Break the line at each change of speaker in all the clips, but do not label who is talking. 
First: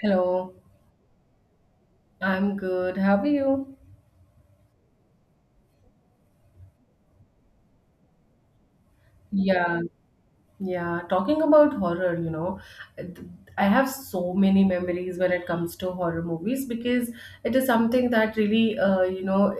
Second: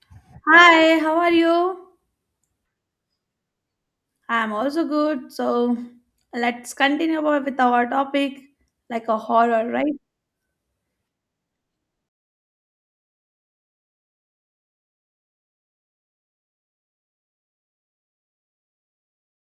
Hello,
Hi, how are you?
I'm good. How are you?
I'm also good. So let's continue about with our topic, like a horror,
Yeah,
right?
yeah. Talking about horror, th- I have so many memories when it comes to horror movies because it is something that really,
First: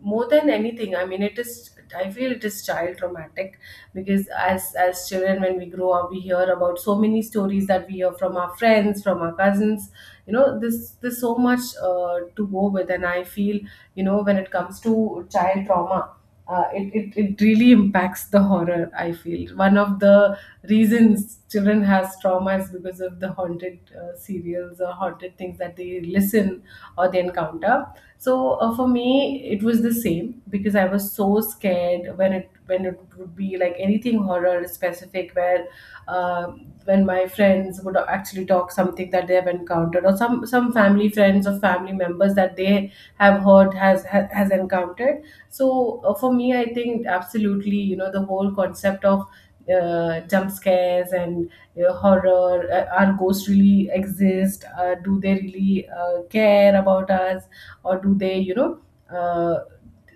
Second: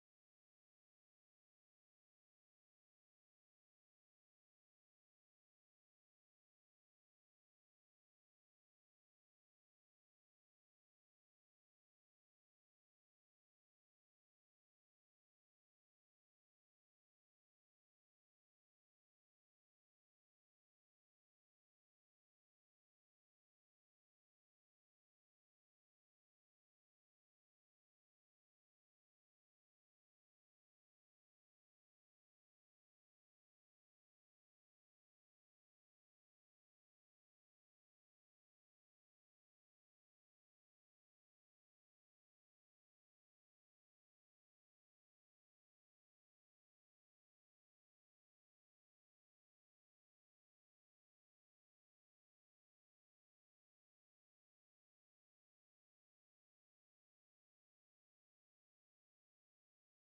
more than anything. I mean, it is. I feel it is child traumatic because as children, when we grow up, we hear about so many stories that we hear from our friends, from our cousins. You know, this There's so much to go with, and I feel, when it comes to child trauma, it really impacts the horror. I feel one of the reasons children has trauma is because of the haunted serials or haunted things that they listen or they encounter. So for me it was the same because I was so scared when it would be like anything horror specific where uh, when my friends would actually talk something that they have encountered, or some family friends or family members that they have heard has encountered. So for me, I think absolutely, the whole concept of jump scares and, horror, are ghosts really exist? Do they really care about us, or do they, uh,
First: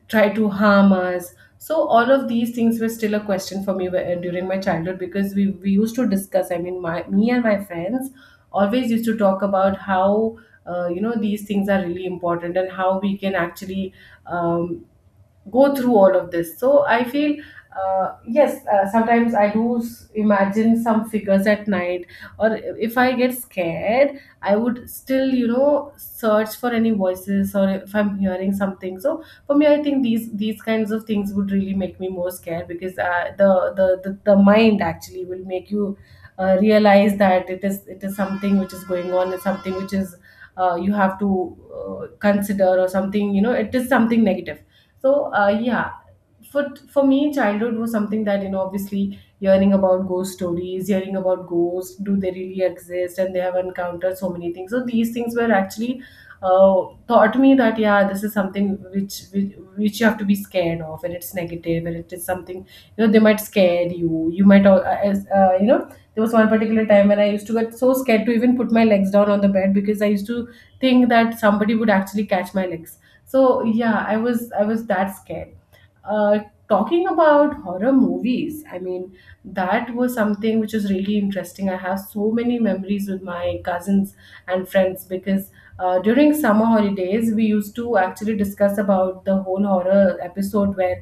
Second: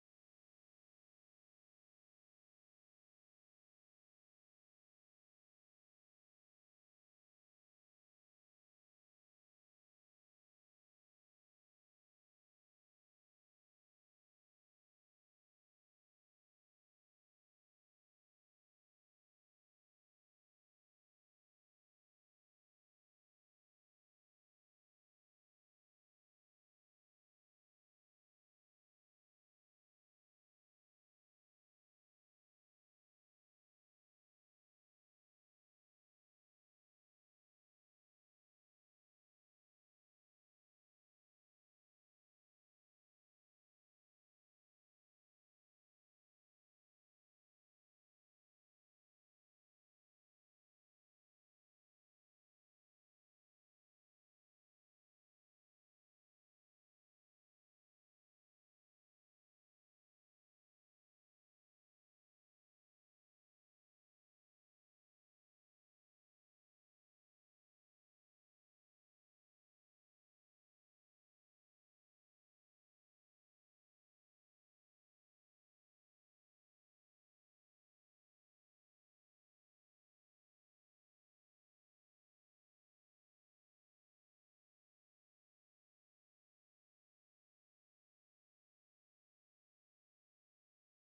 try to harm us? So all of these things were still a question for me during my childhood because we used to discuss. I mean, my me and my friends always used to talk about how these things are really important and how we can actually um, go through all of this. So I feel, yes, sometimes I do imagine some figures at night, or if I get scared, I would still, search for any voices or if I'm hearing something. So for me, I think these kinds of things would really make me more scared because the mind actually will make you realize that it is something which is going on, it's something which is you have to consider. Or something, you know, it is something negative. So yeah, for for me, childhood was something that, obviously, hearing about ghost stories, hearing about ghosts, do they really exist, and they have encountered so many things. So these things were actually uh, taught me that, yeah, this is something which you have to be scared of, and it's negative, and it is something, they might scare You might there was one particular time when I used to get so scared to even put my legs down on the bed because I used to think that somebody would actually catch my legs. So, yeah, I was that scared. uh, Talking about horror movies, I mean, that was something which is really interesting. I have so many memories with my cousins and friends because during summer holidays, we used to actually discuss about the whole horror episode where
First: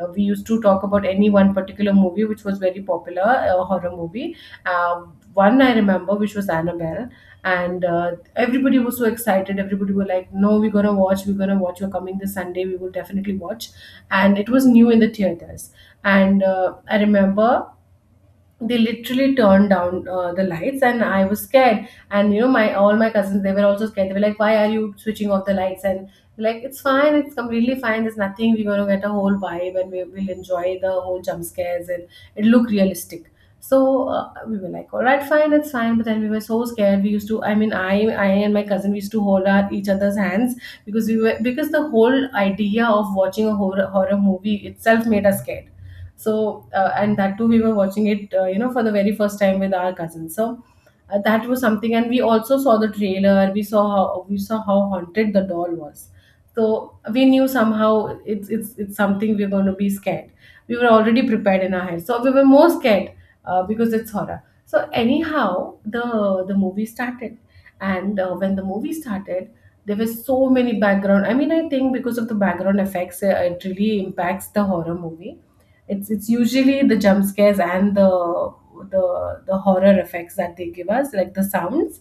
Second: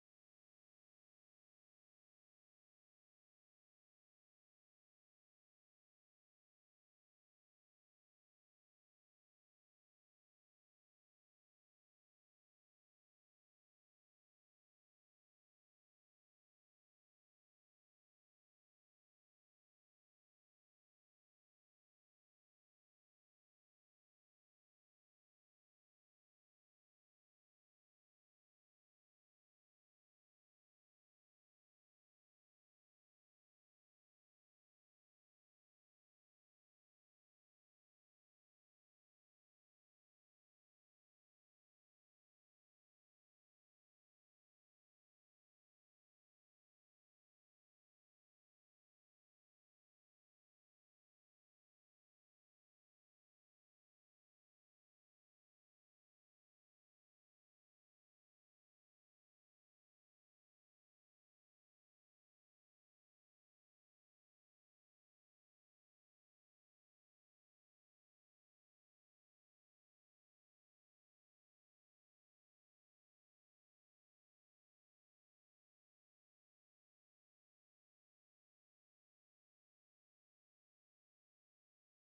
we used to talk about any one particular movie which was very popular, a horror movie. Uh, One I remember, which was Annabelle, and everybody was so excited. Everybody were like, "No, we're gonna watch. We're gonna watch. You're coming this Sunday. We will definitely watch." And it was new in the theaters, and I remember they literally turned down the lights and I was scared. And, my all my cousins, they were also scared. They were like, why are you switching off the lights? And like, it's fine, it's completely fine, there's nothing, we're going to get a whole vibe and we will enjoy the whole jump scares, and it look realistic. So we were like, all right, fine, it's fine. But then we were so scared. We used to, I mean, I and my cousin, we used to hold our each other's hands because we were because the whole idea of watching a horror movie itself made us scared. So, and that too, we were watching it, for the very first time with our cousins. So, that was something, and we also saw the trailer. We saw how haunted the doll was. So we knew somehow it's something we're going to be scared. We were already prepared in our head, so we were more scared because it's horror. So anyhow, the movie started, and when the movie started, there were so many background. I mean, I think because of the background effects, it really impacts the horror movie. It's usually the jump scares and the horror effects that they give us, like the sounds.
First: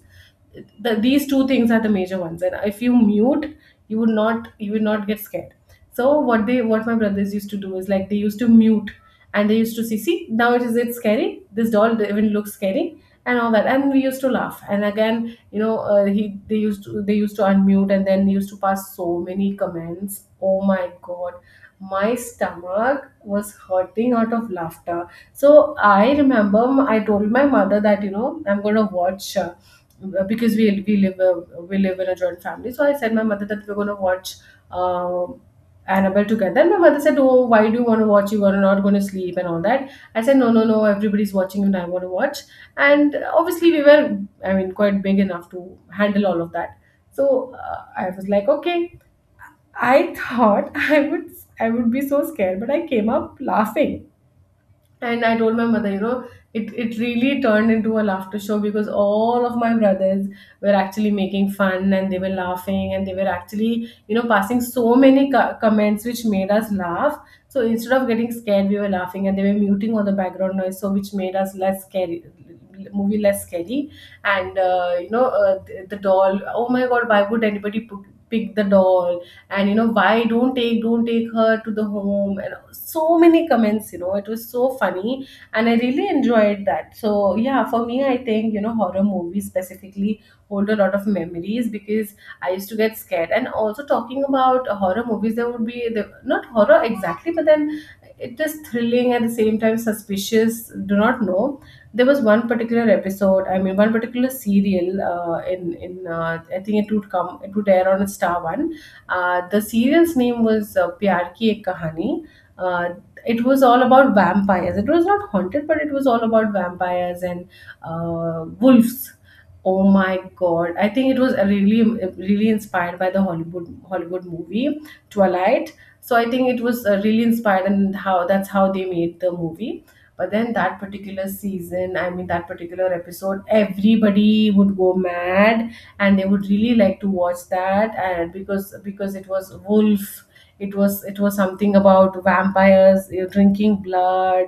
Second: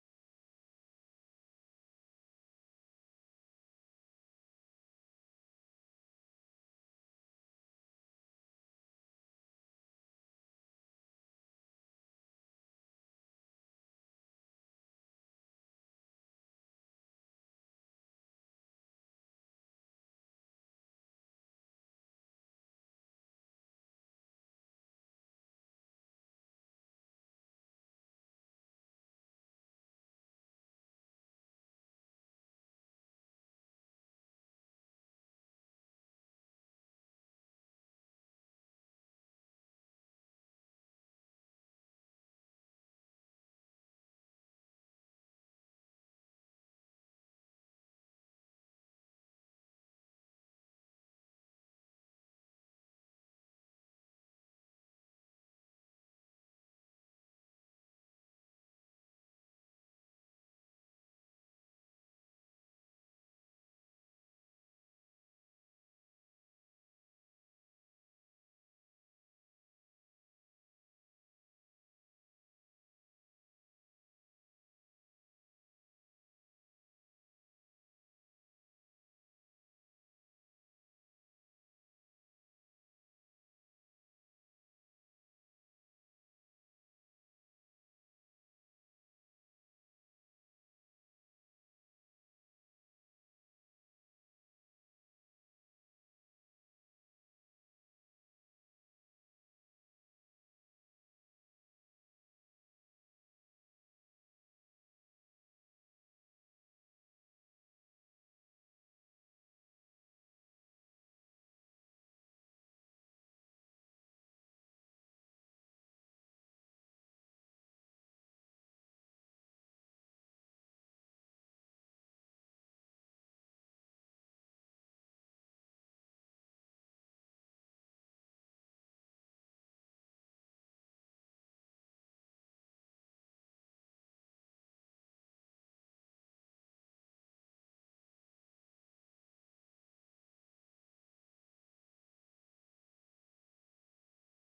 These two things are the major ones, and if you mute, you would not get scared. So what my brothers used to do is, like, they used to mute and they used to see, now it is it scary, this doll even looks scary, and all that, and we used to laugh. And again, he they used to unmute and then used to pass so many comments. Oh my god, my stomach was hurting out of laughter. So I remember, I told my mother that, I'm gonna watch, because we live in a joint family. So I said my mother that we're gonna watch, Uh, Annabelle, together. And my mother said, oh, why do you want to watch? You are not going to sleep and all that. I said, no, no, no, everybody's watching and I want to watch. And obviously, we were, I mean, quite big enough to handle all of that. So I was like, okay. I thought I would be so scared, but I came up laughing. And I told my mother, it really turned into a laughter show because all of my brothers were actually making fun, and they were laughing, and they were actually, passing so many comments which made us laugh. So instead of getting scared, we were laughing, and they were muting all the background noise, so which made us less scary, movie less scary. And, the doll, oh my God, why would anybody pick the doll? And, why don't take her to the home? So many comments, it was so funny, and I really enjoyed that. So, yeah, for me, I think, horror movies specifically hold a lot of memories because I used to get scared. And also, talking about horror movies, there would be the, not horror exactly, but then it is thrilling, at the same time suspicious. Do not know. There was one particular episode, I mean, one particular serial in I think it would come, it would air on Star One. The serial's name was Pyar Ki Ek Kahani. uh, it was all about vampires. It was not haunted, but it was all about vampires and, wolves. Oh my god! I think it was a really, really inspired by the Hollywood movie Twilight. So I think it was really inspired, and how that's how they made the movie. But then that particular season, I mean that particular episode, everybody would go mad, and they would really like to watch that, and because it was wolf, it was something about vampires, drinking blood,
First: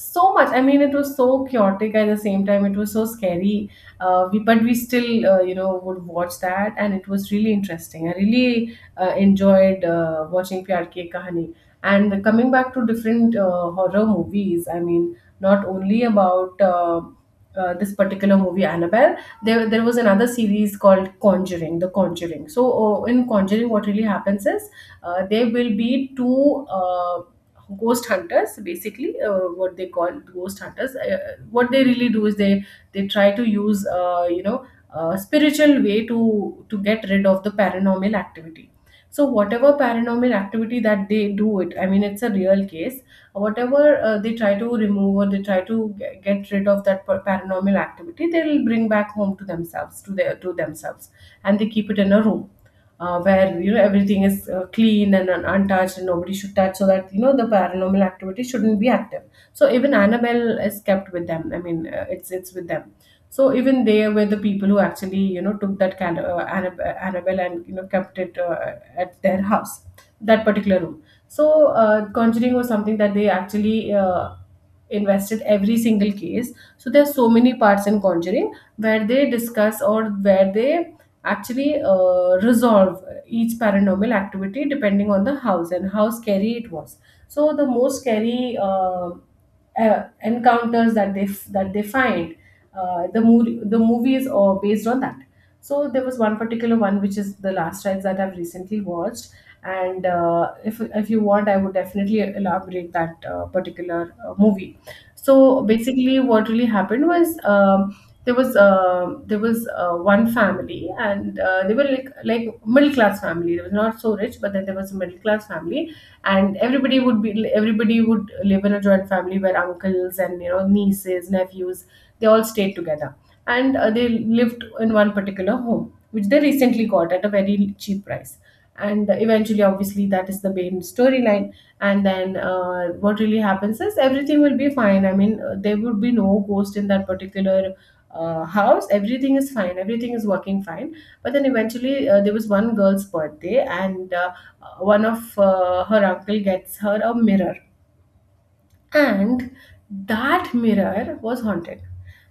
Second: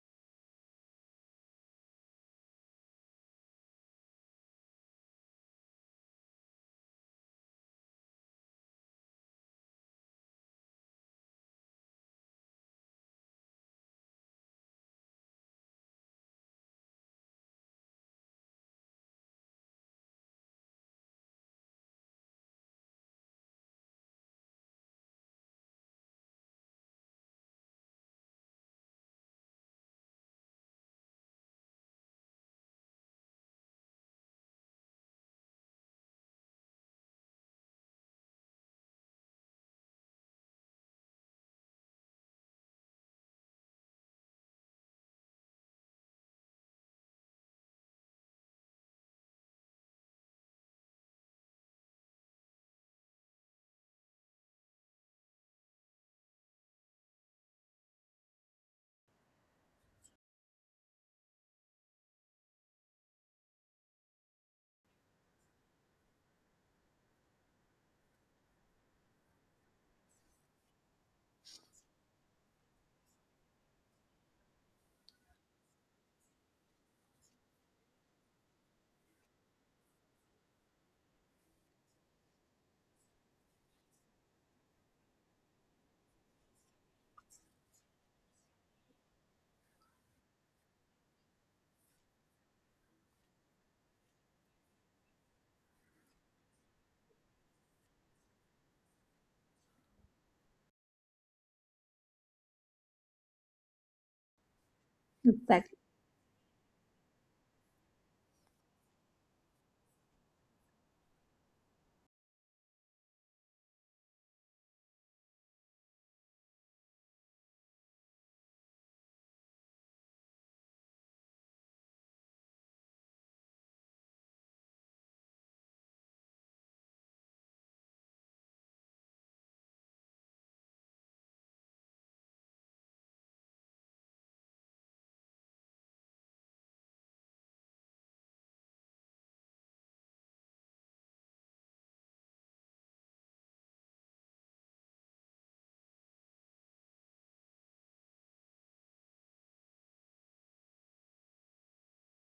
so much, I mean, it was so chaotic. At the same time it was so scary. But we still would watch that, and it was really interesting. I really enjoyed watching Pyar Ki Ek Kahani. And coming back to different horror movies, I mean, not only about this particular movie Annabelle, there was another series called Conjuring, The Conjuring. So in Conjuring, what really happens is there will be two ghost hunters, basically what they call ghost hunters. What they really do is they try to use, a spiritual way to get rid of the paranormal activity. So whatever paranormal activity that they do it, I mean, it's a real case. Whatever they try to remove or they try to get rid of that paranormal activity, they will bring back home to themselves, to themselves. And they keep it in a room, where, you know, everything is clean and untouched, and nobody should touch, so that, you know, the paranormal activity shouldn't be active. So even Annabelle is kept with them. I mean, it's with them. So even they were the people who actually, you know, took that Annabelle and, you know, kept it at their house, that particular room. So Conjuring was something that they actually invested every single case. So there are so many parts in Conjuring where they discuss or where they actually resolve each paranormal activity, depending on the house and how scary it was. So the most scary encounters that that they find, the movies are based on that. So there was one particular one, which is The Last Rides, that I've recently watched, and if you want, I would definitely elaborate that particular movie. So
Like
basically, what really happened was, there was one family, and they were like middle class family. They was not so rich, but then there was a middle class family, and everybody would live in a joint family where uncles and, you know, nieces, nephews, they all stayed together, and they lived in one particular home, which they recently got at a very cheap price. And eventually, obviously, that is the main storyline. And then what really happens is everything will be fine. I mean, there would be no ghost in that particular house. Everything is fine, everything is working fine. But then eventually there was one girl's birthday, and one of her uncle gets her a mirror. And that mirror was haunted.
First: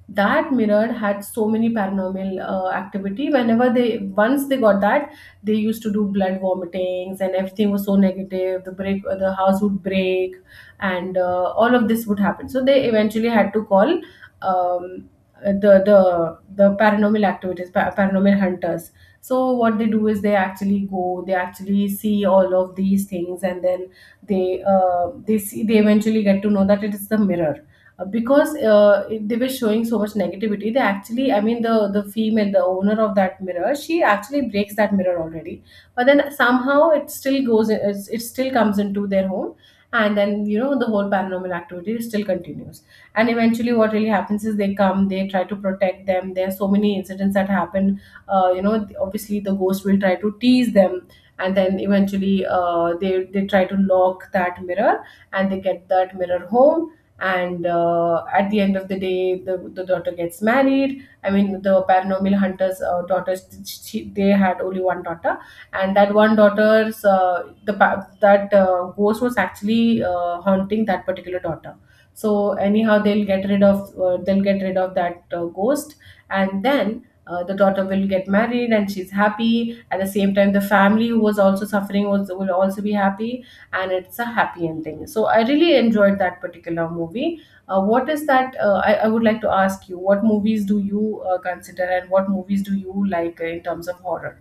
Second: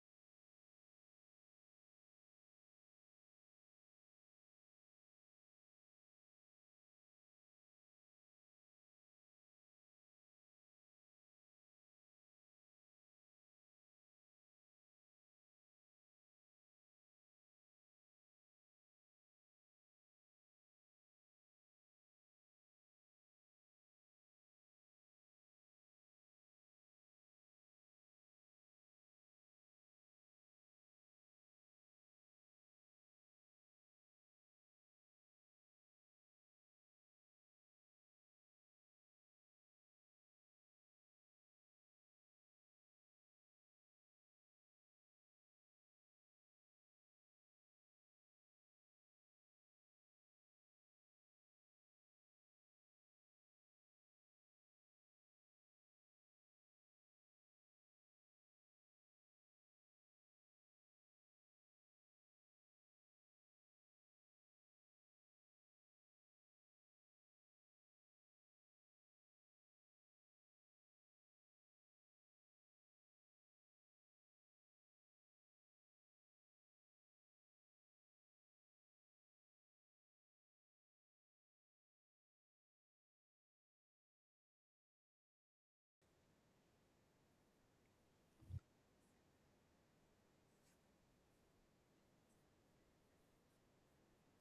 That mirror had so many paranormal activity. Whenever they once they got that, they used to do blood vomitings, and everything was so negative. The break the house would break, and all of this would happen. So they eventually had to call, um, the paranormal hunters. So what they do is they actually go, they actually see all of these things, and then they eventually get to know that it is the mirror. Because they were showing so much negativity. They actually, I mean, the female the owner of that mirror, she actually breaks that mirror already. But then somehow it still comes into their home. And then, you know, the whole paranormal activity still continues. And eventually, what really happens is they try to protect them. There are so many incidents that happen, you know, obviously the ghost will try to tease them. And then eventually, they try to lock that mirror, and they get that mirror home. And at the end of the day, the daughter gets married. I mean, the paranormal hunters' daughters, they had only one daughter. And that one daughter's — that ghost was actually haunting that particular daughter. So anyhow, they'll get rid of that ghost. And then the daughter will get married and she's happy. At the same time, the family who was also suffering was will also be happy. And it's a happy ending, so I really enjoyed that particular movie. Uh, what is that uh, I, I would like to ask you what movies do you consider, and what movies do you like in terms of horror?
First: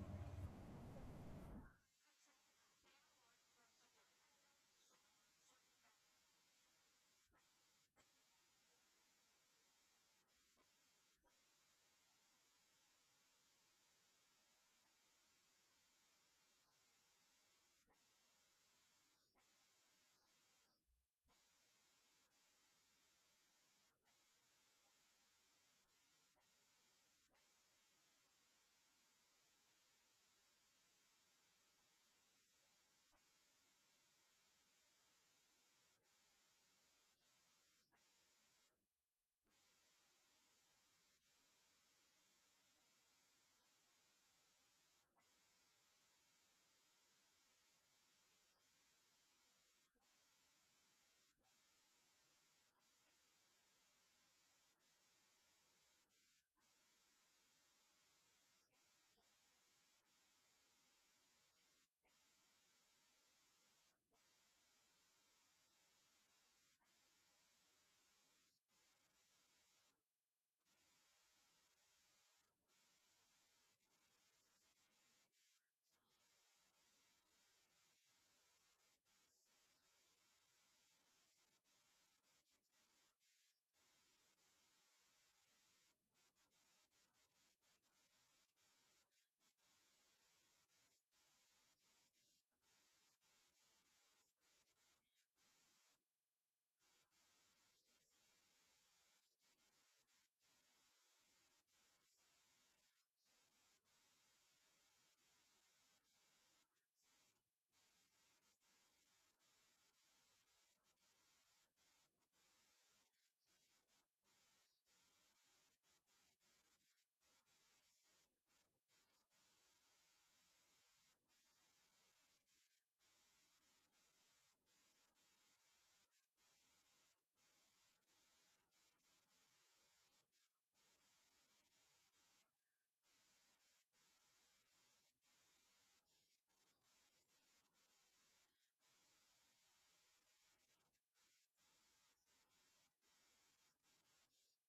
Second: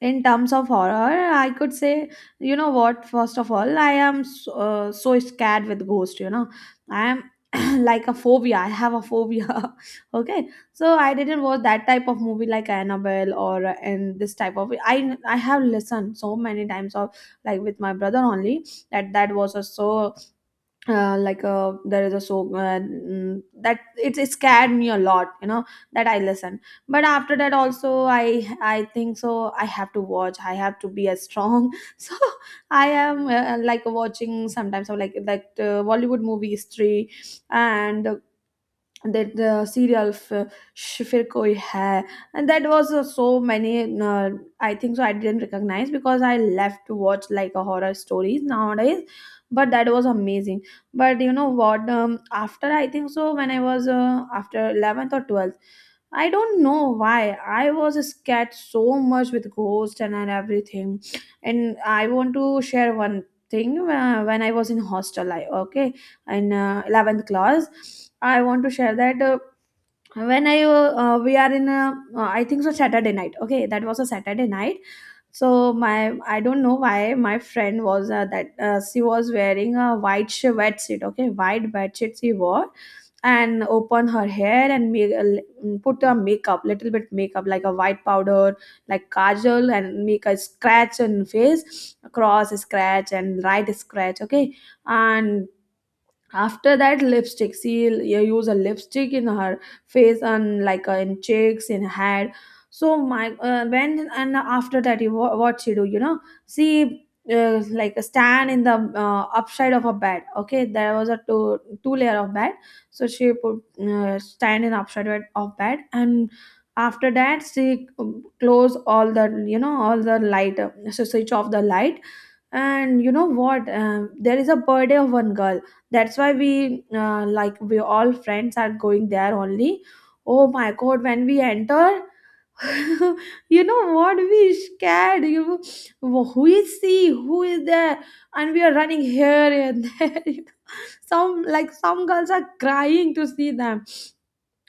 in terms of horror, I could say, you know what? First of all, I am so, so scared with ghost. You know, I am like a phobia. I have a phobia. Okay, so I didn't watch that type of movie like Annabelle or and this type of. I have listened so many times of like with my brother only that that was a so like there is a so that it scared me a lot, you know, that I listen. But after that also, I think so, I have to watch, I have to be as strong. So I am like watching sometimes or like that Bollywood movie history. And that serial Shifir Koi Hai, and that was so many. I think so. I didn't recognize because I left to watch like a horror stories nowadays, but that was amazing. But you know what? After I think so, when I was after 11th or 12th, I don't know why I was scared so much with ghosts and everything. And I want to share one thing. When I was in hostel, I, okay, in 11th class. I want to share that when I we are in a, I think so Saturday night. Okay, that was a Saturday night. So my, I don't know why my friend was that she was wearing a white bedsheet, okay, white bedsheet she wore, and open her hair and put a makeup, little bit makeup like a white powder, like kajal, and make a scratch on face, cross scratch and right scratch, okay. And after that lipstick, she you use a lipstick in her face, and like in cheeks, in head. So my when, and after that what she do, you know, she like stand in the upside of a bed, okay, there was a two layer of bed. So she put stand in upside of bed. And after that she, close all the, you know, all the light, so switch off the light. And you know what, there is a birthday of one girl, that's why we like we all friends are going there only. Oh my god, when we enter you know what, we scared. You, who is she, who is there? And we are running here and there. Some, like some girls are crying to see them,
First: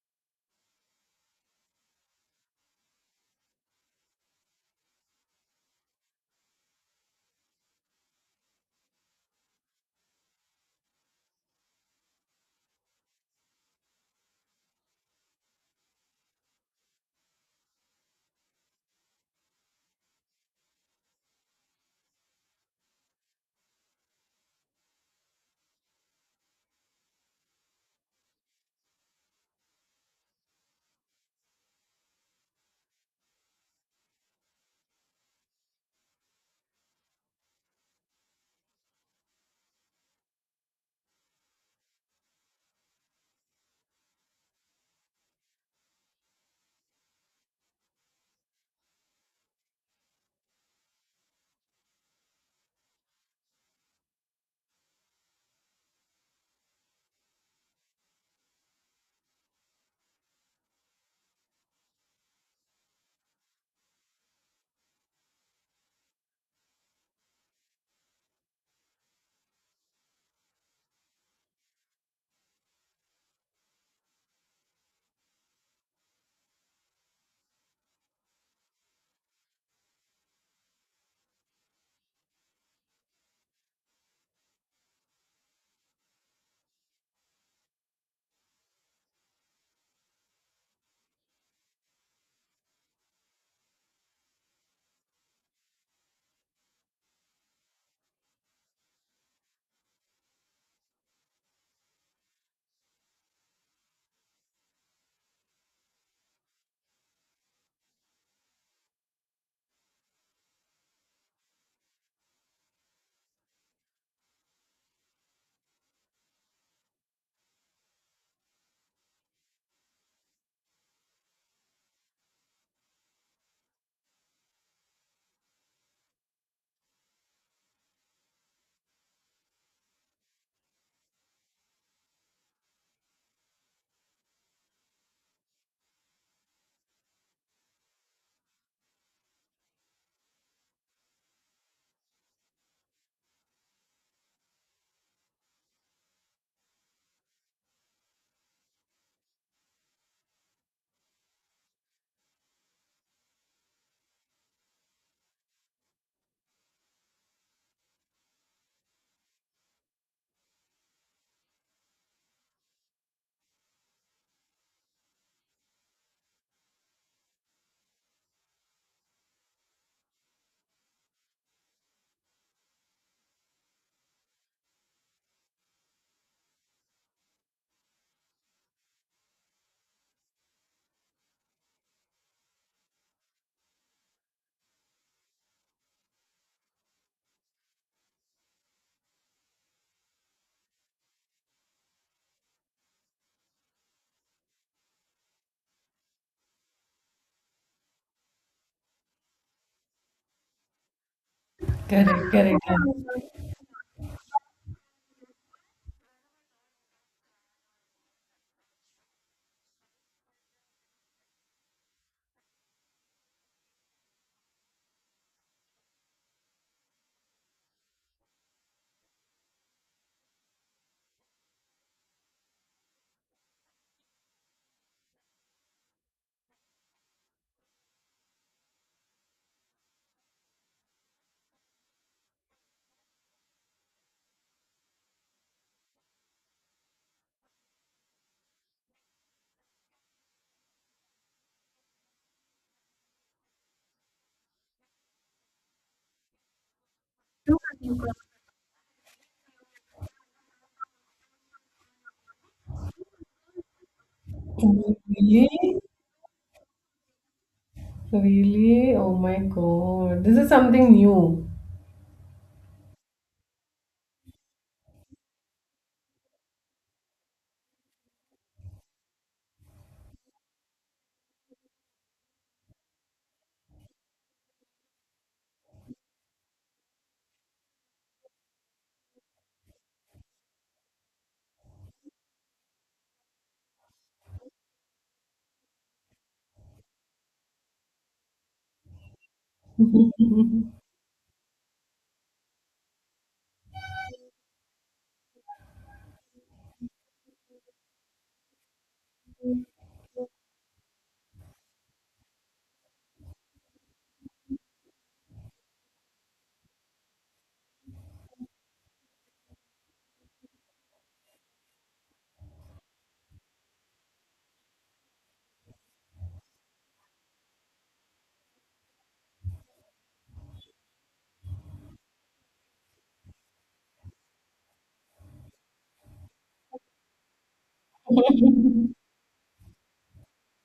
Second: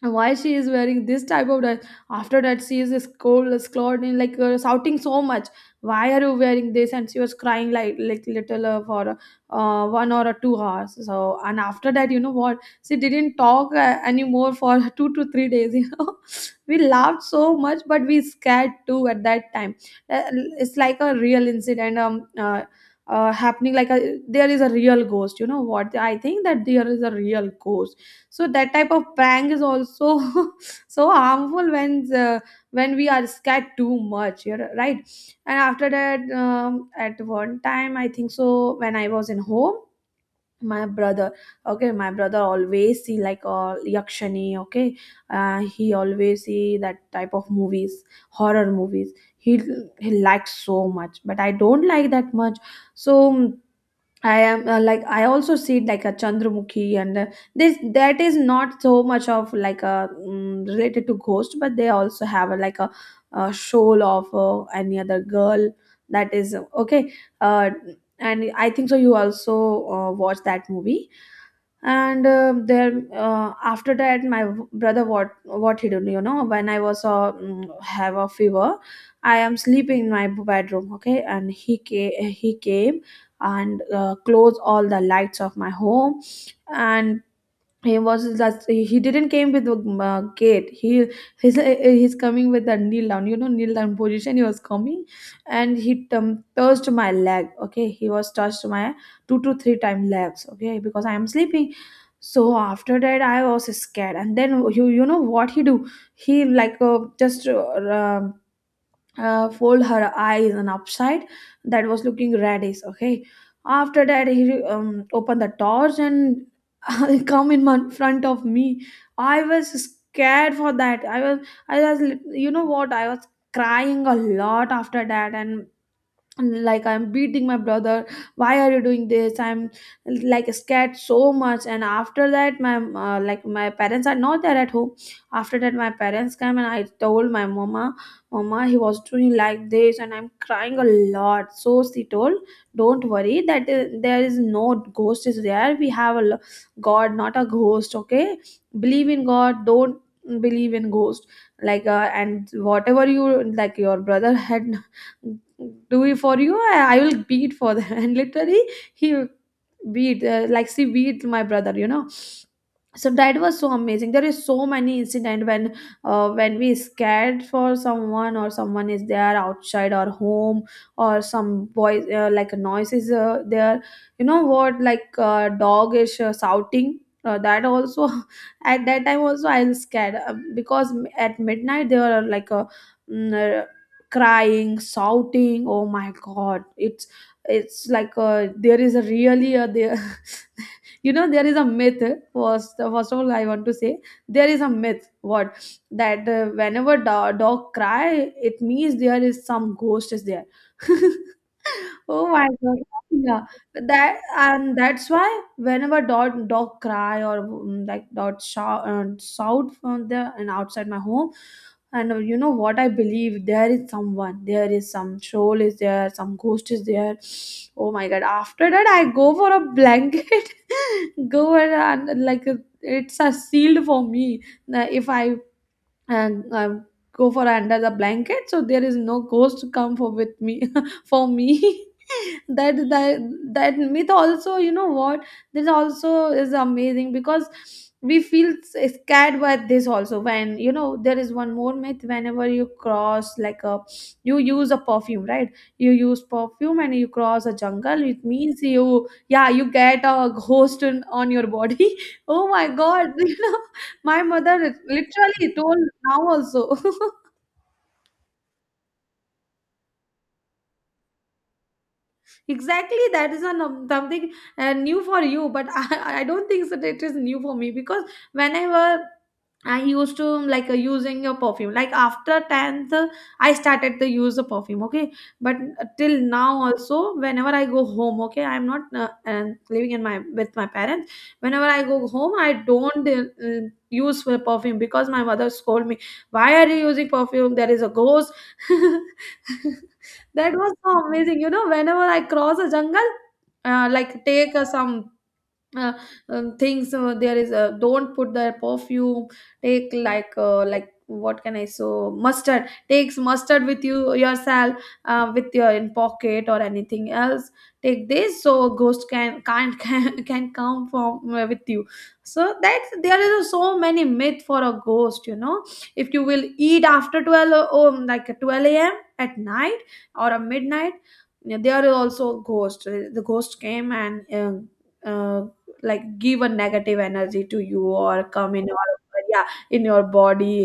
and why she is wearing this type of dress. After that she is scolded, in like shouting so much, why are you wearing this. And she was crying like little for one or 2 hours. So, and after that, you know what, she didn't talk anymore for 2 to 3 days, you know. We laughed so much, but we scared too at that time. Uh, it's like a real incident, happening, like a, there is a real ghost. You know what, I think that there is a real ghost. So that type of prank is also so harmful when we are scared too much, you're right. And after that, at one time I think so, when I was in home, my brother, okay, my brother always see like yakshani, okay. He always see that type of movies, horror movies. he he likes so much, but I don't like that much. So I am like I also see like a Chandramukhi, and this, that is not so much of like a related to ghost, but they also have a, like a shoal of any other girl. That is okay. Uh, and I think so, you also watch that movie. And there after that my brother, what he did, you know, when I was have a fever, I am sleeping in my bedroom, okay. And he came and closed all the lights of my home. And he was that he didn't came with the gate. He's coming with the kneel down, you know, kneel down position, he was coming. And he, touched my leg, okay, he was touched my two to three time legs, okay, because I am sleeping. So after that I was scared, and then you know what he do, he like, just fold her eyes and upside, that was looking reddish, okay. After that he, opened the doors and come in front of me. I was scared. For that I was, I was you know what I was crying a lot after that. And, like I'm beating my brother, why are you doing this, I'm like scared so much. And after that my like my parents are not there at home. After that my parents came and I told my mama, mama, he was doing like this and I'm crying a lot. So she told, don't worry, that there is no ghost is there, we have a god, not a ghost, okay. Believe in god, don't believe in ghost. Like and whatever you like your brother had do it for you, I will beat for them. And literally, he beat like, she beat my brother, you know. So that was so amazing. There is so many incident, when we scared for someone, or someone is there outside our home, or some voice, like a noise is there. You know what, like dog is shouting, that also at that time also I was scared, because at midnight there are like a mm, crying, shouting. Oh my god, it's like there is a really a there. You know, there is a myth. First, first of all I want to say, there is a myth, what, that whenever the dog cry, it means there is some ghost is there. Oh
Correct,
my
correct.
God. Yeah. That, and that's why whenever dog cry, or like dog shout, shout from the and outside my home, and you know what, I believe there is someone, there is some troll is there, some ghost is there. Oh my God! After that, I go for a blanket, go and like, it's a sealed for me. If I, and go for under the blanket, so there is no ghost come for with me for me. That that myth also, you know what, this also is amazing, because we feel scared by this also. When, you know, there is one more myth, whenever you cross like a, you use a perfume, right, you use perfume and you cross a jungle, it means you, yeah, you get a ghost in, on your body. Oh my god, you know, my mother literally told,
Really?
now also.
Really? Oh my god, this is something new.
Exactly, that is an, something new for you, but I don't think so that it is new for me, because whenever I used to like using a perfume. Like after 10th, I started to use the perfume. Okay, but till now also, whenever I go home, okay, I'm not living in my with my parents. Whenever I go home, I don't use perfume, because my mother scold me. Why are you using perfume? There is a ghost. That was so amazing. You know, whenever I cross a jungle, like take some uh, things, there is, don't put the perfume, take like what can I, so mustard, takes mustard with you yourself, with your in pocket or anything else, take this, so ghost can can't can come from with you. So that's, there is so many myth for a ghost, you know. If you will eat after 12, oh, like 12 a.m. at night, or a midnight, yeah, there is also a ghost. The ghost came and, uh, like, give a negative energy to you or come in your, yeah, in your body,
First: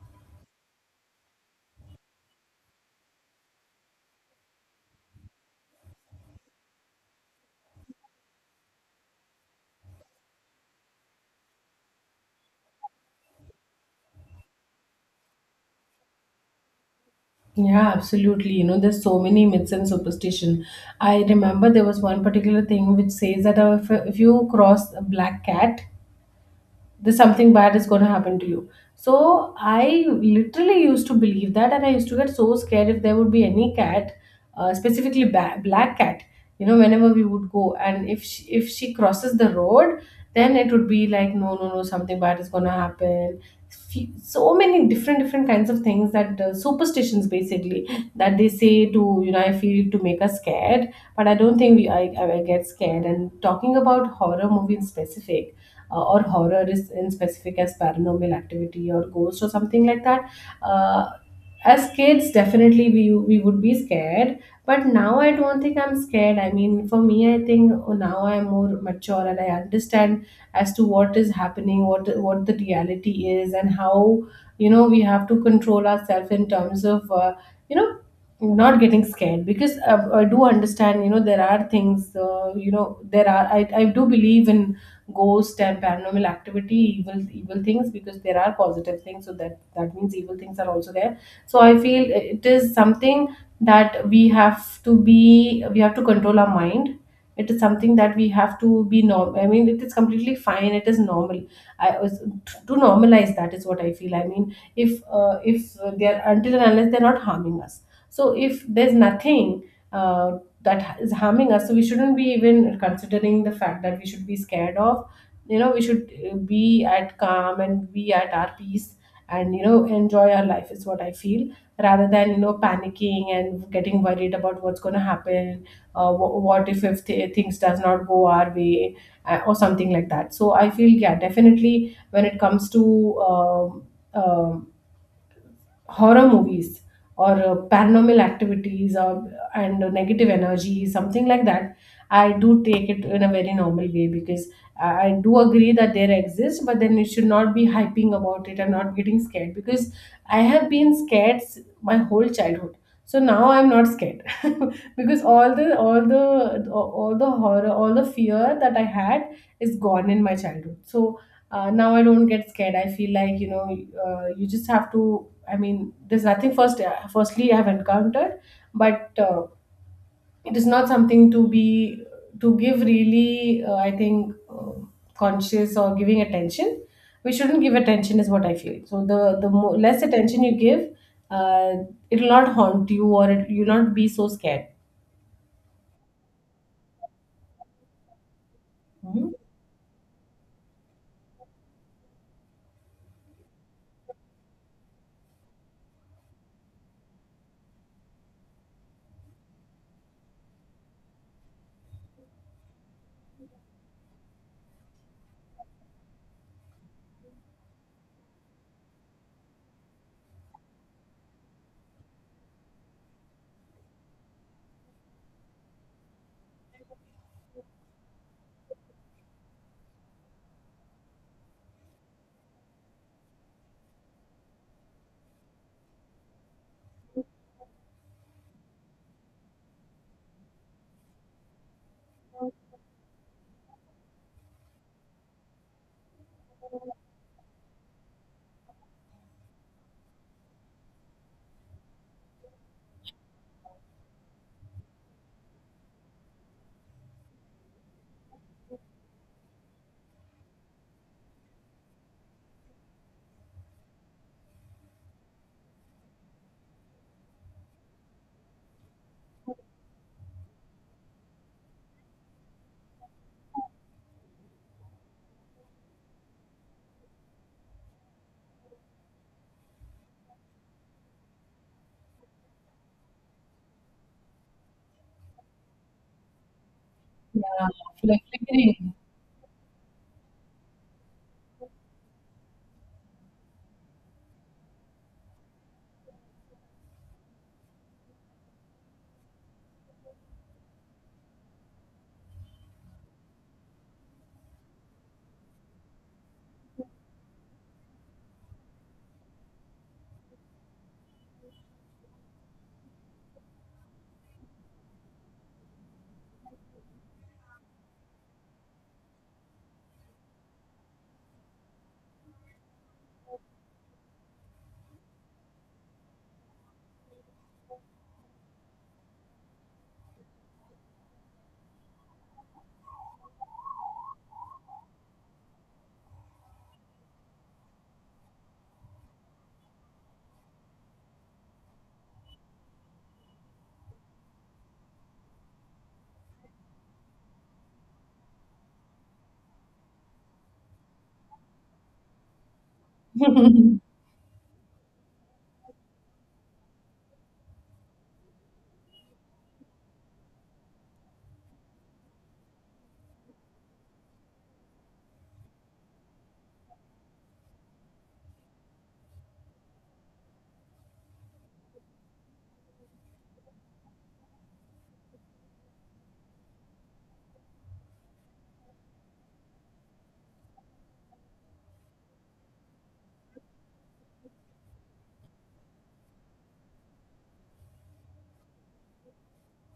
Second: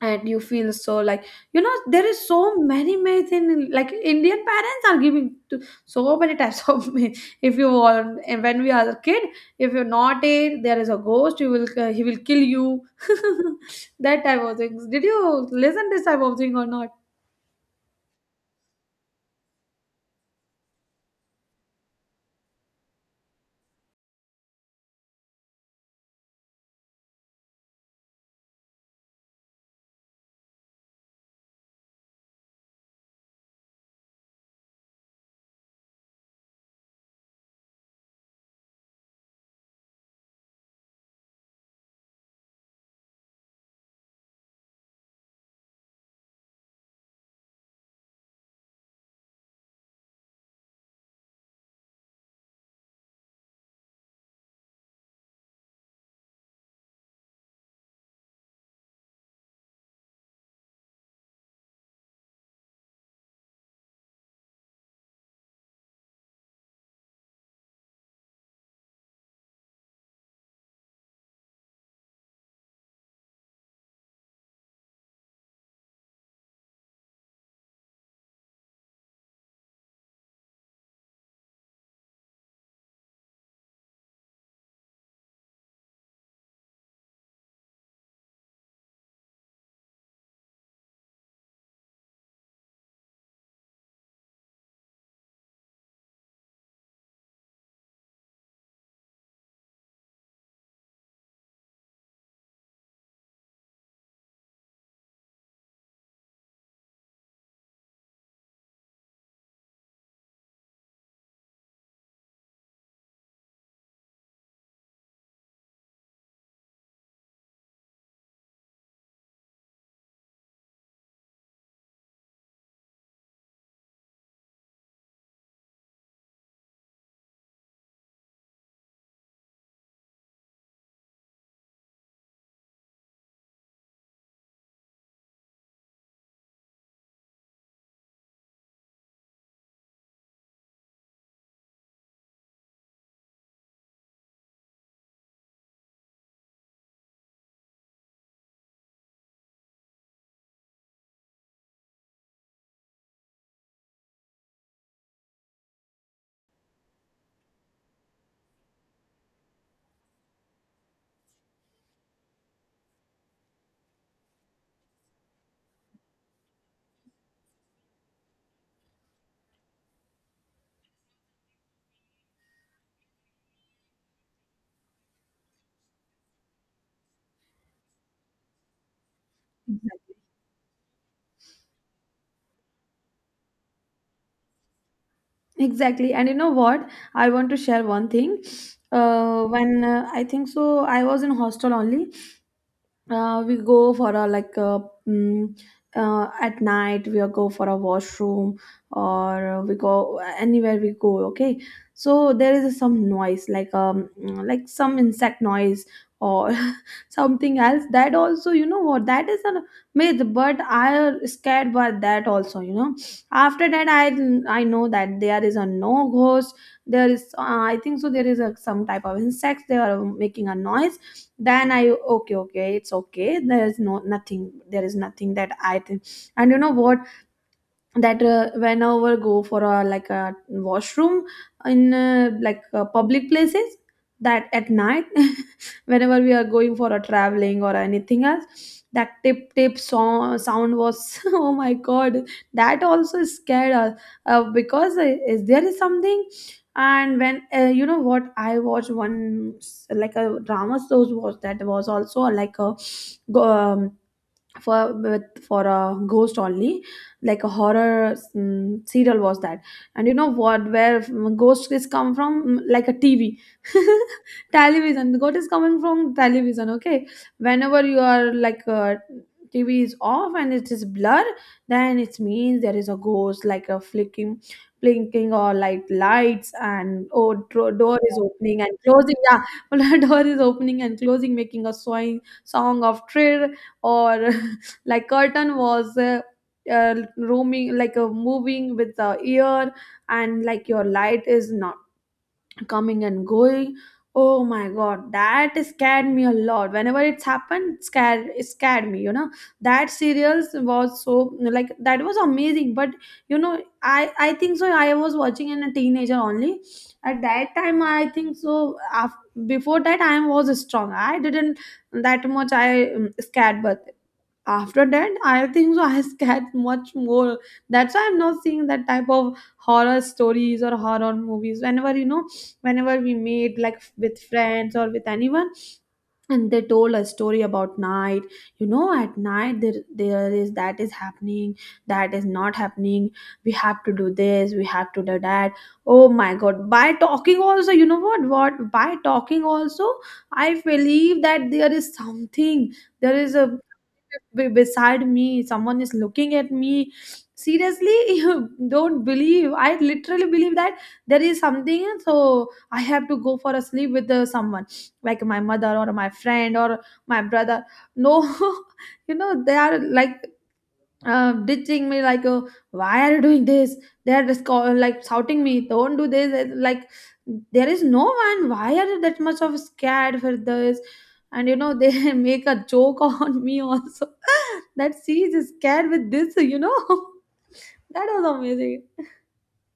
and you feel so like, you know, there is so many myths in, like Indian parents are giving to so many types of myth. If you want, and when we are a kid, if you're not it, there is a ghost, you will he will kill you. That type of things, did you listen this type of thing or not?
Yeah, absolutely. You know, there's so many myths and superstition. I remember there was one particular thing which says that, if you cross a black cat, this, something bad is going to happen to you. So I literally used to believe that, and I used to get so scared if there would be any cat, specifically black cat. You know, whenever we would go and if she crosses the road, then it would be like, no, no, no, something bad is going to happen. So many different kinds of things that, superstitions basically, that they say to, you know, I feel, to make us scared. But I don't think I get scared. And talking about horror movie in specific, or horror is in specific as paranormal activity or ghost or something like that. Uh, as kids, definitely we would be scared, but now I don't think I'm scared. I mean, for me, I think now I'm more mature and I understand as to what is happening, what the reality is, and how, you know, we have to control ourselves in terms of you know, not getting scared. Because I do understand, you know, there are things, you know, there are — I do believe in ghost and paranormal activity, evil things, because there are positive things, so that means evil things are also there. So I feel it is something that we have to control our mind. It is something that we have to be norm I mean, it is completely fine, it is normal. I was To normalize, that is what I feel. I mean, if they are, until and unless they're not harming us, so if there's nothing uh, that is harming us, so we shouldn't be even considering the fact that we should be scared of. You know, we should be at calm and be at our peace, and, you know, enjoy our life, is what I feel, rather than, you know, panicking and getting worried about what's going to happen. What if things does not go our way, or something like that. So I feel, yeah, definitely when it comes to, um, horror movies or paranormal activities, or and negative energy, something like that, I do take it in a very normal way because I do agree that there exists, but then you should not be hyping about it and not getting scared, because I have been scared my whole childhood. So now I'm not scared because all the fear that I had is gone in my childhood. So now I don't get scared. I feel like, you know, you just have to. I mean, there's nothing first. Firstly, I've encountered, but it is not something to be to give really. I think, conscious or giving attention. We shouldn't give attention, is what I feel. So the less attention you give, uh, it will not haunt you, you'll not be so scared.
Exactly. And you know what? I want to share one thing.
Mhm.
When I think so, I was in hostel only, we go for a like a at night we go for a washroom or we go anywhere we go, okay. So there is some noise like like some insect noise or something else that, also you know what, that is a myth, but I scared by that also, you know. After that I know that there is a no ghost. There is I think so there is a, some type of insects they are making a noise. Then I, okay, okay, it's okay, there is no nothing, there is nothing, that I think. And you know what, that whenever go for a like a washroom in public places, that at night, whenever we are going for a traveling or anything else, that tip tip sound was, oh my god, that also scared us, because is there is something. And when you know what, I watched one like a drama shows, was that was also like a go- um, for with for a ghost only, like a horror serial was that. And you know what, where ghost is come from. Mm, like a TV, television, the ghost is coming from television, okay. Whenever you are like TV is off and it is blur, then it means there is a ghost, like a flicking, blinking, or like lights, and oh
Yeah,
door is
like
opening and
flickering.
closing, yeah, door is opening and closing, making a song of thrill, or like curtain was roaming, like a moving with the ear, and like your light is not coming and going. Oh my god, that scared me a lot, whenever it's happened, scared, it scared me, you know. That serials was so like, that was amazing. But you know, I think so I was watching in a teenager only. At that time I think so, before that I was strong, I didn't that much I scared. But after that I think so I scared much more. That's why I'm not seeing that type of horror stories or horror movies. Whenever, you know, whenever we meet like with friends or with anyone, and they told a story about night, you know, at night, there is that is happening, that is not happening, we have to do this, we have to do that. Oh my god, by talking also, you know what, by talking also, I believe that there is something, there is a beside me, someone is looking at me, seriously. You don't believe, I literally believe that there is something. So I have to go for a sleep with someone, like my mother or my friend or my brother. No, you know, they are like ditching me like, why are you doing this. They are just call, like shouting me, don't do this. It's like there is no one, why are you that much of scared for this. And you know, they make a joke on me also, that she is scared with this, you know. That was amazing.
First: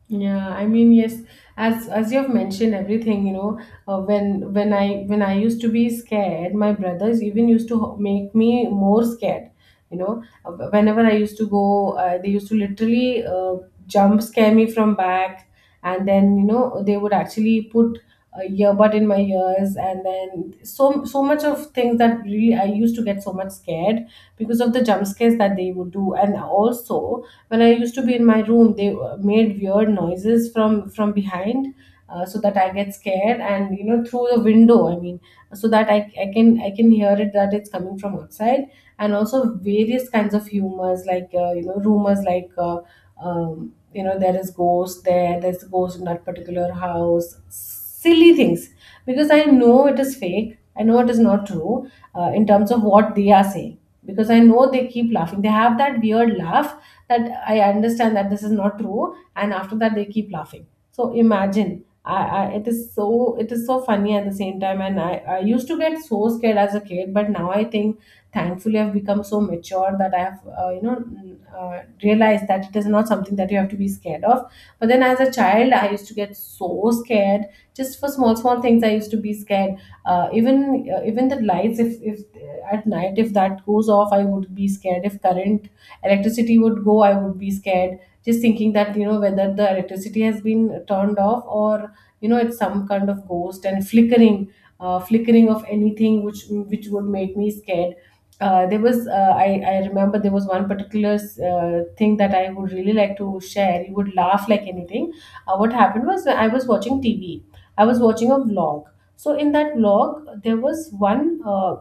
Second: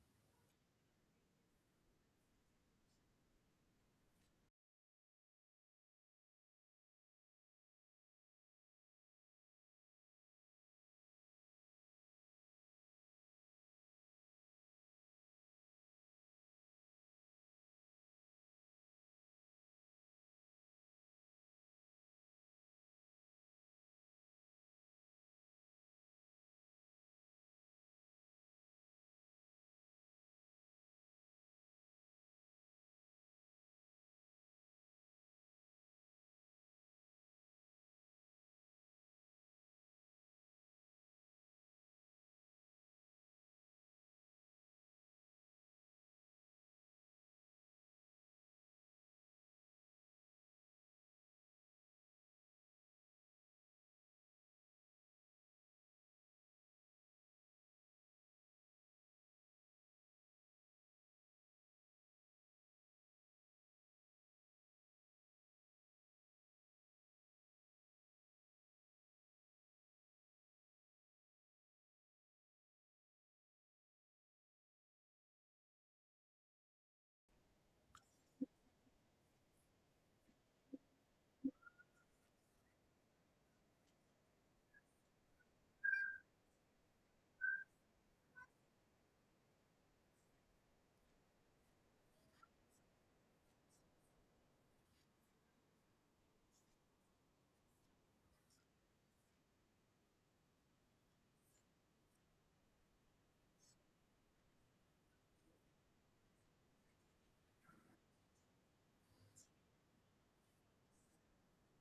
Yeah, I mean, yes, as you have mentioned everything, you know, when I used to be scared, my brothers even used to make me more scared. You know, whenever I used to go, they used to literally jump scare me from back, and then, you know, they would actually put a earbud in my ears, and then so much of things that really I used to get so much scared because of the jump scares that they would do. And also when I used to be in my room, they made weird noises from behind, so that I get scared, and, you know, through the window, I mean, so that I can hear it that it's coming from outside. And also various kinds of humors, like, you know, rumors like you know, there's a ghost in that particular house, silly things, because I know it is fake, I know it is not true, in terms of what they are saying. Because I know they keep laughing, they have that weird laugh, that I understand that this is not true. And after that they keep laughing. So imagine, I it is so funny, at the same time. And I used to get so scared as a kid, but now I think, thankfully I've become so mature that I have you know, realized that it is not something that you have to be scared of. But then as a child, I used to get so scared. Just for small small things I used to be scared. Even the lights, if at night, if that goes off, I would be scared. If current electricity would go, I would be scared, just thinking that, you know, whether the electricity has been turned off, or, you know, it's some kind of ghost. And flickering of anything which would make me scared. I remember there was one particular thing that I would really like to share. You would laugh like anything. What happened was I was watching TV. I was watching a vlog. So in that log, there was one.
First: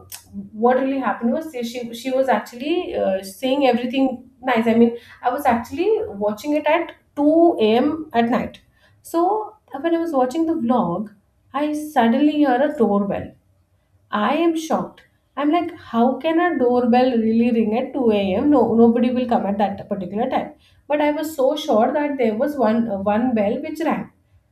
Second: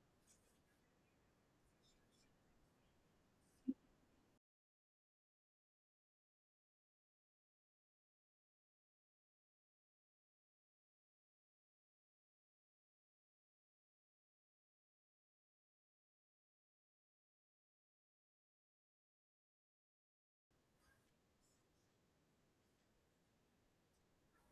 What really happened was she was actually saying everything nice. I mean, I was actually watching it at 2 a.m. at night. So when I was watching the vlog, I suddenly hear a doorbell. I am shocked. I'm like, how can a doorbell really ring at 2 a.m.? No, nobody will come at that particular time. But I was so sure that there was one bell which rang.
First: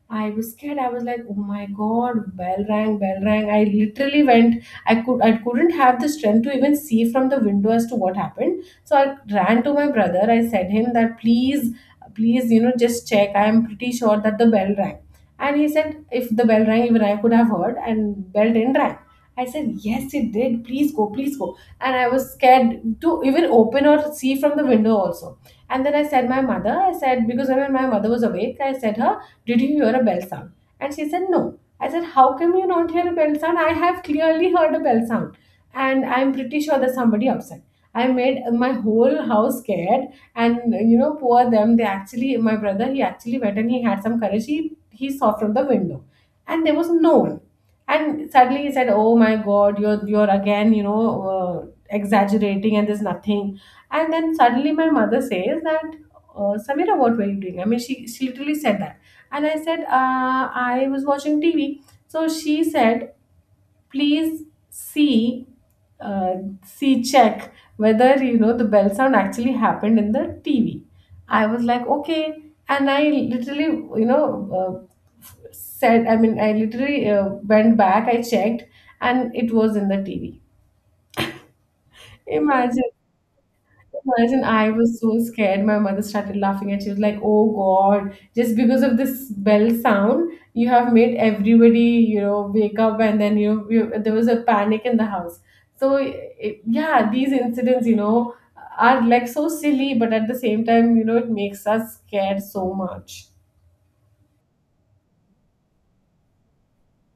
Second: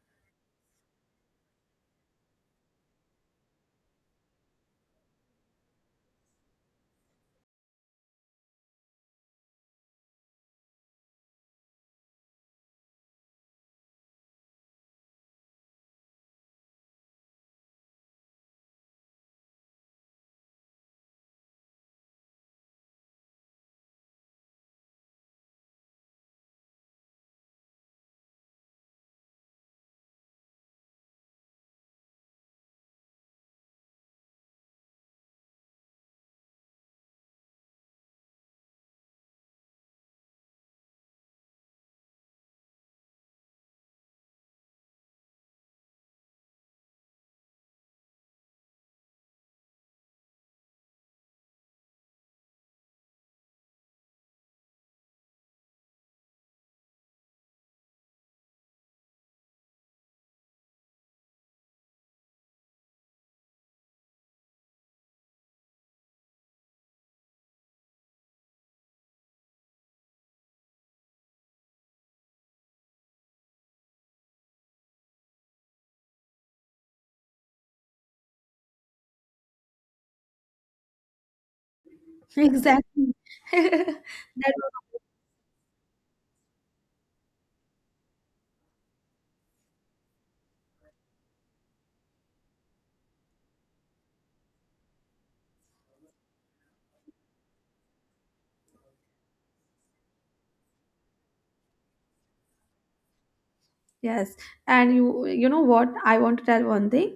I was scared. I was like, oh my god, bell rang, bell rang! I literally went, I couldn't have the strength to even see from the window as to what happened. So I ran to my brother. I said him that, please, please, you know, just check. I am pretty sure that the bell rang. And he said, if the bell rang, even I could have heard, and bell didn't rang. I said, yes, it did. Please go, please go. And I was scared to even open or see from the window also. And then I said, my mother, I said, because when my mother was awake, I said, her, did you hear a bell sound? And she said, no. I said, how come you don't hear a bell sound? I have clearly heard a bell sound. And I'm pretty sure that somebody upset. I made my whole house scared. And, you know, poor them, they actually, my brother, he actually went and he had some courage. He saw from the window. And there was no one. And suddenly he said, oh my god, you're again, you know, exaggerating, and there's nothing. And then suddenly my mother says that, Samira, what were you doing? I mean, she literally said that. And I said, I was watching tv. So she said, please, see, uh, see, check whether, you know, the bell sound actually happened in the TV. I was like, okay. And I literally, you know, said, I mean, I literally went back, I checked, and it was in the TV. Imagine.
Exactly. That
Imagine I
was,
was so scared. My mother started laughing, and she was like, oh God, just because of this bell sound, you have made everybody, you know, wake up. And then, you know, there was a panic in the house. So, yeah, these incidents, you know, are like so silly, but at the same time, you know, it makes us scared so much.
yes. And you know what, I want to tell one thing,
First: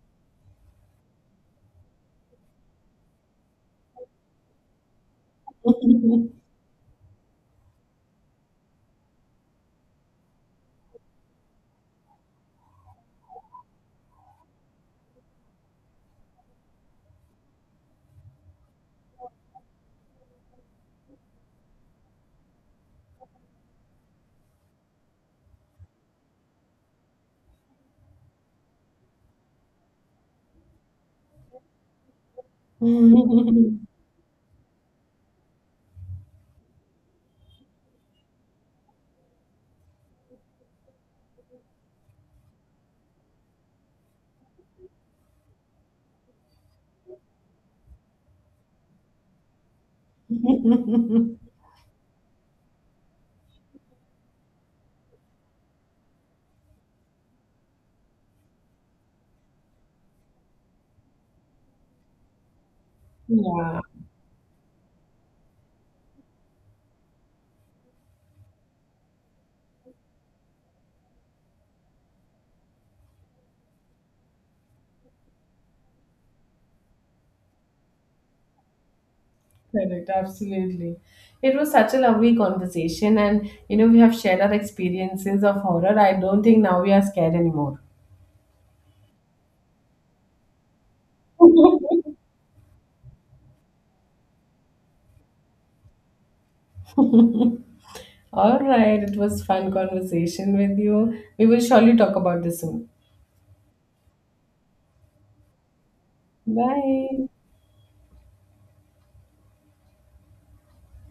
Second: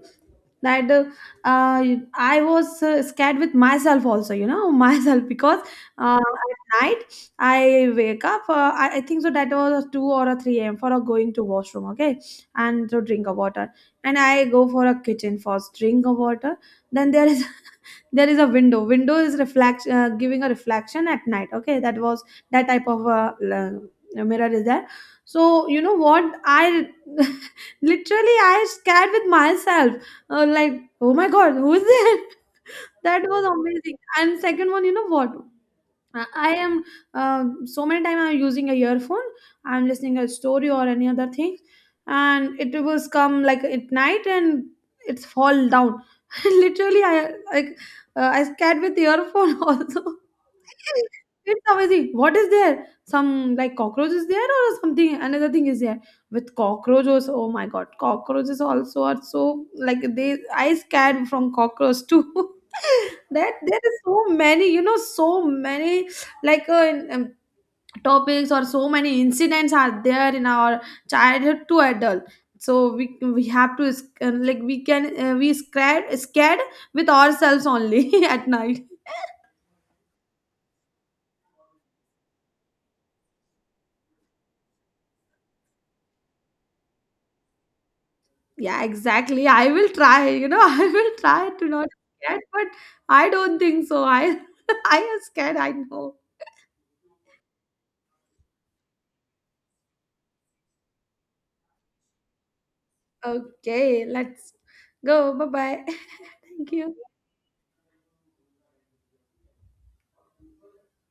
that I was scared with myself also, you know, myself, because at night I wake up. I think so that was two or a three a.m. for a going to washroom, okay, and to drink of water. And I go for a kitchen first, drink of water. Then there is there is a window. Window is reflection, giving a reflection at night, okay. That was that type of mirror is there. So you know what, I literally I scared with myself, like, oh my god, who's there. That was amazing. And second one, you know what, I am so many time I'm using a earphone. I'm listening a story or any other thing, and it was come like at night, and it's fall down. Literally, I like, I scared with the earphone also. It's amazing. What is there? Some like cockroach is there or something? Another thing is there with cockroaches. Oh my god, cockroaches also are so like they. I scared from cockroach too. That there
yeah.
is so many. You know, so many like topics or so many incidents are there in our childhood to adult. So we have to like we can we scared with ourselves only, at night.
Correct, absolutely. It was such a lovely conversation, and, you know, we have shared our experiences of horror. I don't think now we are scared anymore.
Yeah, exactly, I will try, you know, I will try to not scared, but I don't think so, I I am scared, I know.
All right, it was fun conversation with you. We will surely talk about this soon.
Okay, let's go, bye bye, thank you.
Bye.